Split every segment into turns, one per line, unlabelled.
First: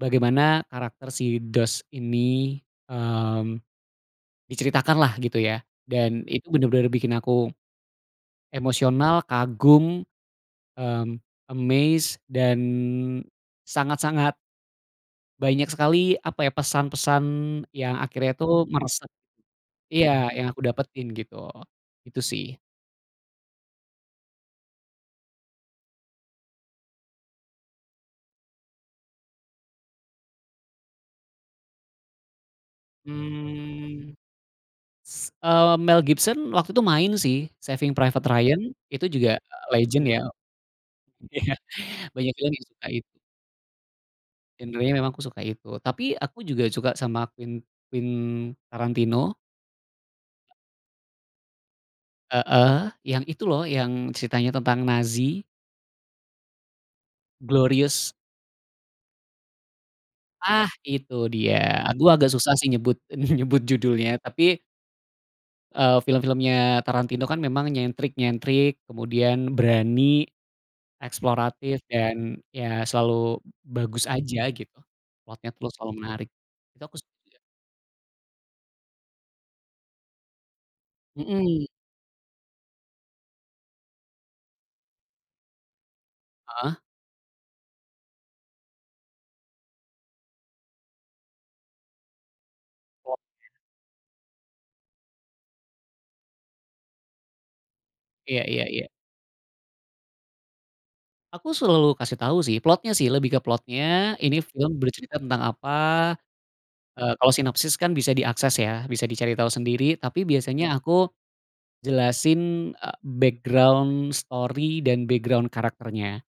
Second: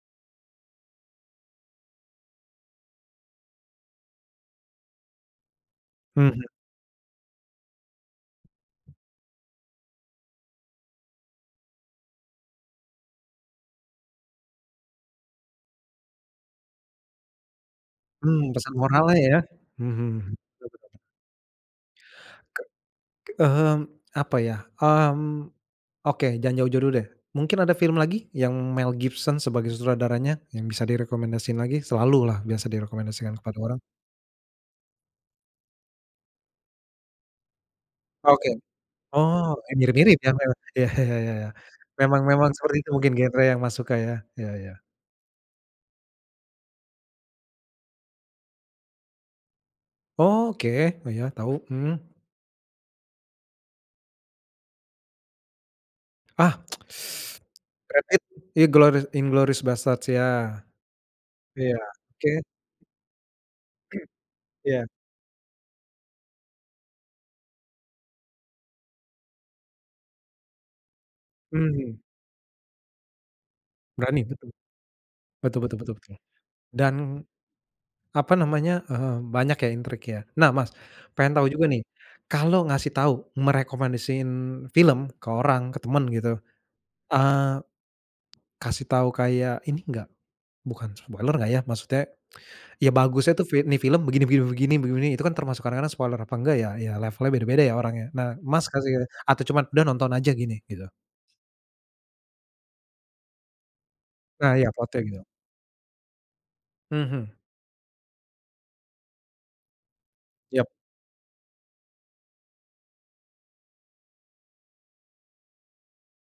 Bagaimana karakter si Dos ini, eee, diceritakan lah gitu ya. Dan
Mhm.
itu bener-bener bikin aku emosional, kagum, mmm, amazed, dan sangat-sangat banyak sekali apa ya, pesan-pesan yang akhirnya
Mmm,
itu
pesan
meresap.
moralnya ya. Mhm.
Iya, yang aku
Bener bener.
dapetin gitu. itu sih.
Ke mhm. Apa ya, mmm, oke jangan jauh-jauh dulu deh. Mungkin ada film lagi yang Mel Gibson sebagai sutradaranya yang bisa direkomendasikan lagi? Selalulah biasa direkomendasikan kepada orang?
Mhm, s eee, Mel Gibson waktu itu main sih, Saving Private
Oke,
Ryan. Itu juga
oh, ya
legend
mirip-mirip
ya.
ya memang ya ya ya ya ya. Memang
Banyak juga
memang
yang
seperti
suka
itu mungkin
itu.
genre yang masuk Kak ya. Ya ya.
Genrenya memang aku suka itu. Tapi aku juga suka sama Quen Quentin Tarantino.
Oke, iya tau. Mmm.
Heeh, yang itu loh yang ceritanya tentang Nazi.
Ah, Brad
Glorious.
Pitt, Inglouri Inglourious Basterds ya.
Ah itu dia.
Iya,
Gue
oke.
agak susah sih nyebut nyebut judulnya. Tapi,
Iya
eee, film-filmnya Tarantino kan memang nyentrik-nyentrik, kemudian berani, eksploratif
Mhm.
dan ya selalu bagus
Berani,
aja
betul.
gitu. Plotnya
Betul
terus
betul
selalu
betul betul.
menarik. Itu
Dan,
aku iya.
apa namanya, eee, banyak ya intriknya. Nah Mas pengen tahu juga
Mhm.
nih, kalau ngasih tahu merekomendasiin film ke orang, ke teman gitu,
Heeh.
eee, kasih tahu kayak ini enggak, bukan spoiler lah ya maksudnya. Ya bagusnya tuh
Plotnya.
fi nih film begini begini- begini begini, itu kan termasuk kadang-kadang spoiler apa enggak ya. Ya levelnya beda-beda ya orangnya, nah
Iya iya
Mas
iya.
kasih atau cuman udah nonton aja gini, gitu?
Aku selalu kasih tau sih, plotnya sih, lebih ke plotnya. Ini
Nah iya,
film
plotnya
bercerita
gitu.
tentang apa. Eee,
Hmm.
kalau sinopsis kan bisa diakses ya, bisa dicari tahu sendiri. Tapi biasanya
Ya.
aku jelasin, eee, background story dan background karakternya,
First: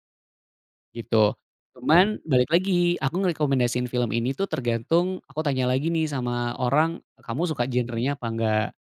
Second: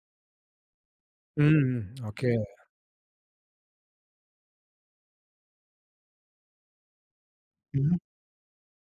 gitu.
Mmm,
Cuman
oke.
balik lagi, aku ngerekomendasiin film ini tuh tergantung aku tanya lagi nih sama orang, kamu suka
Mmm.
genrenya apa enggak?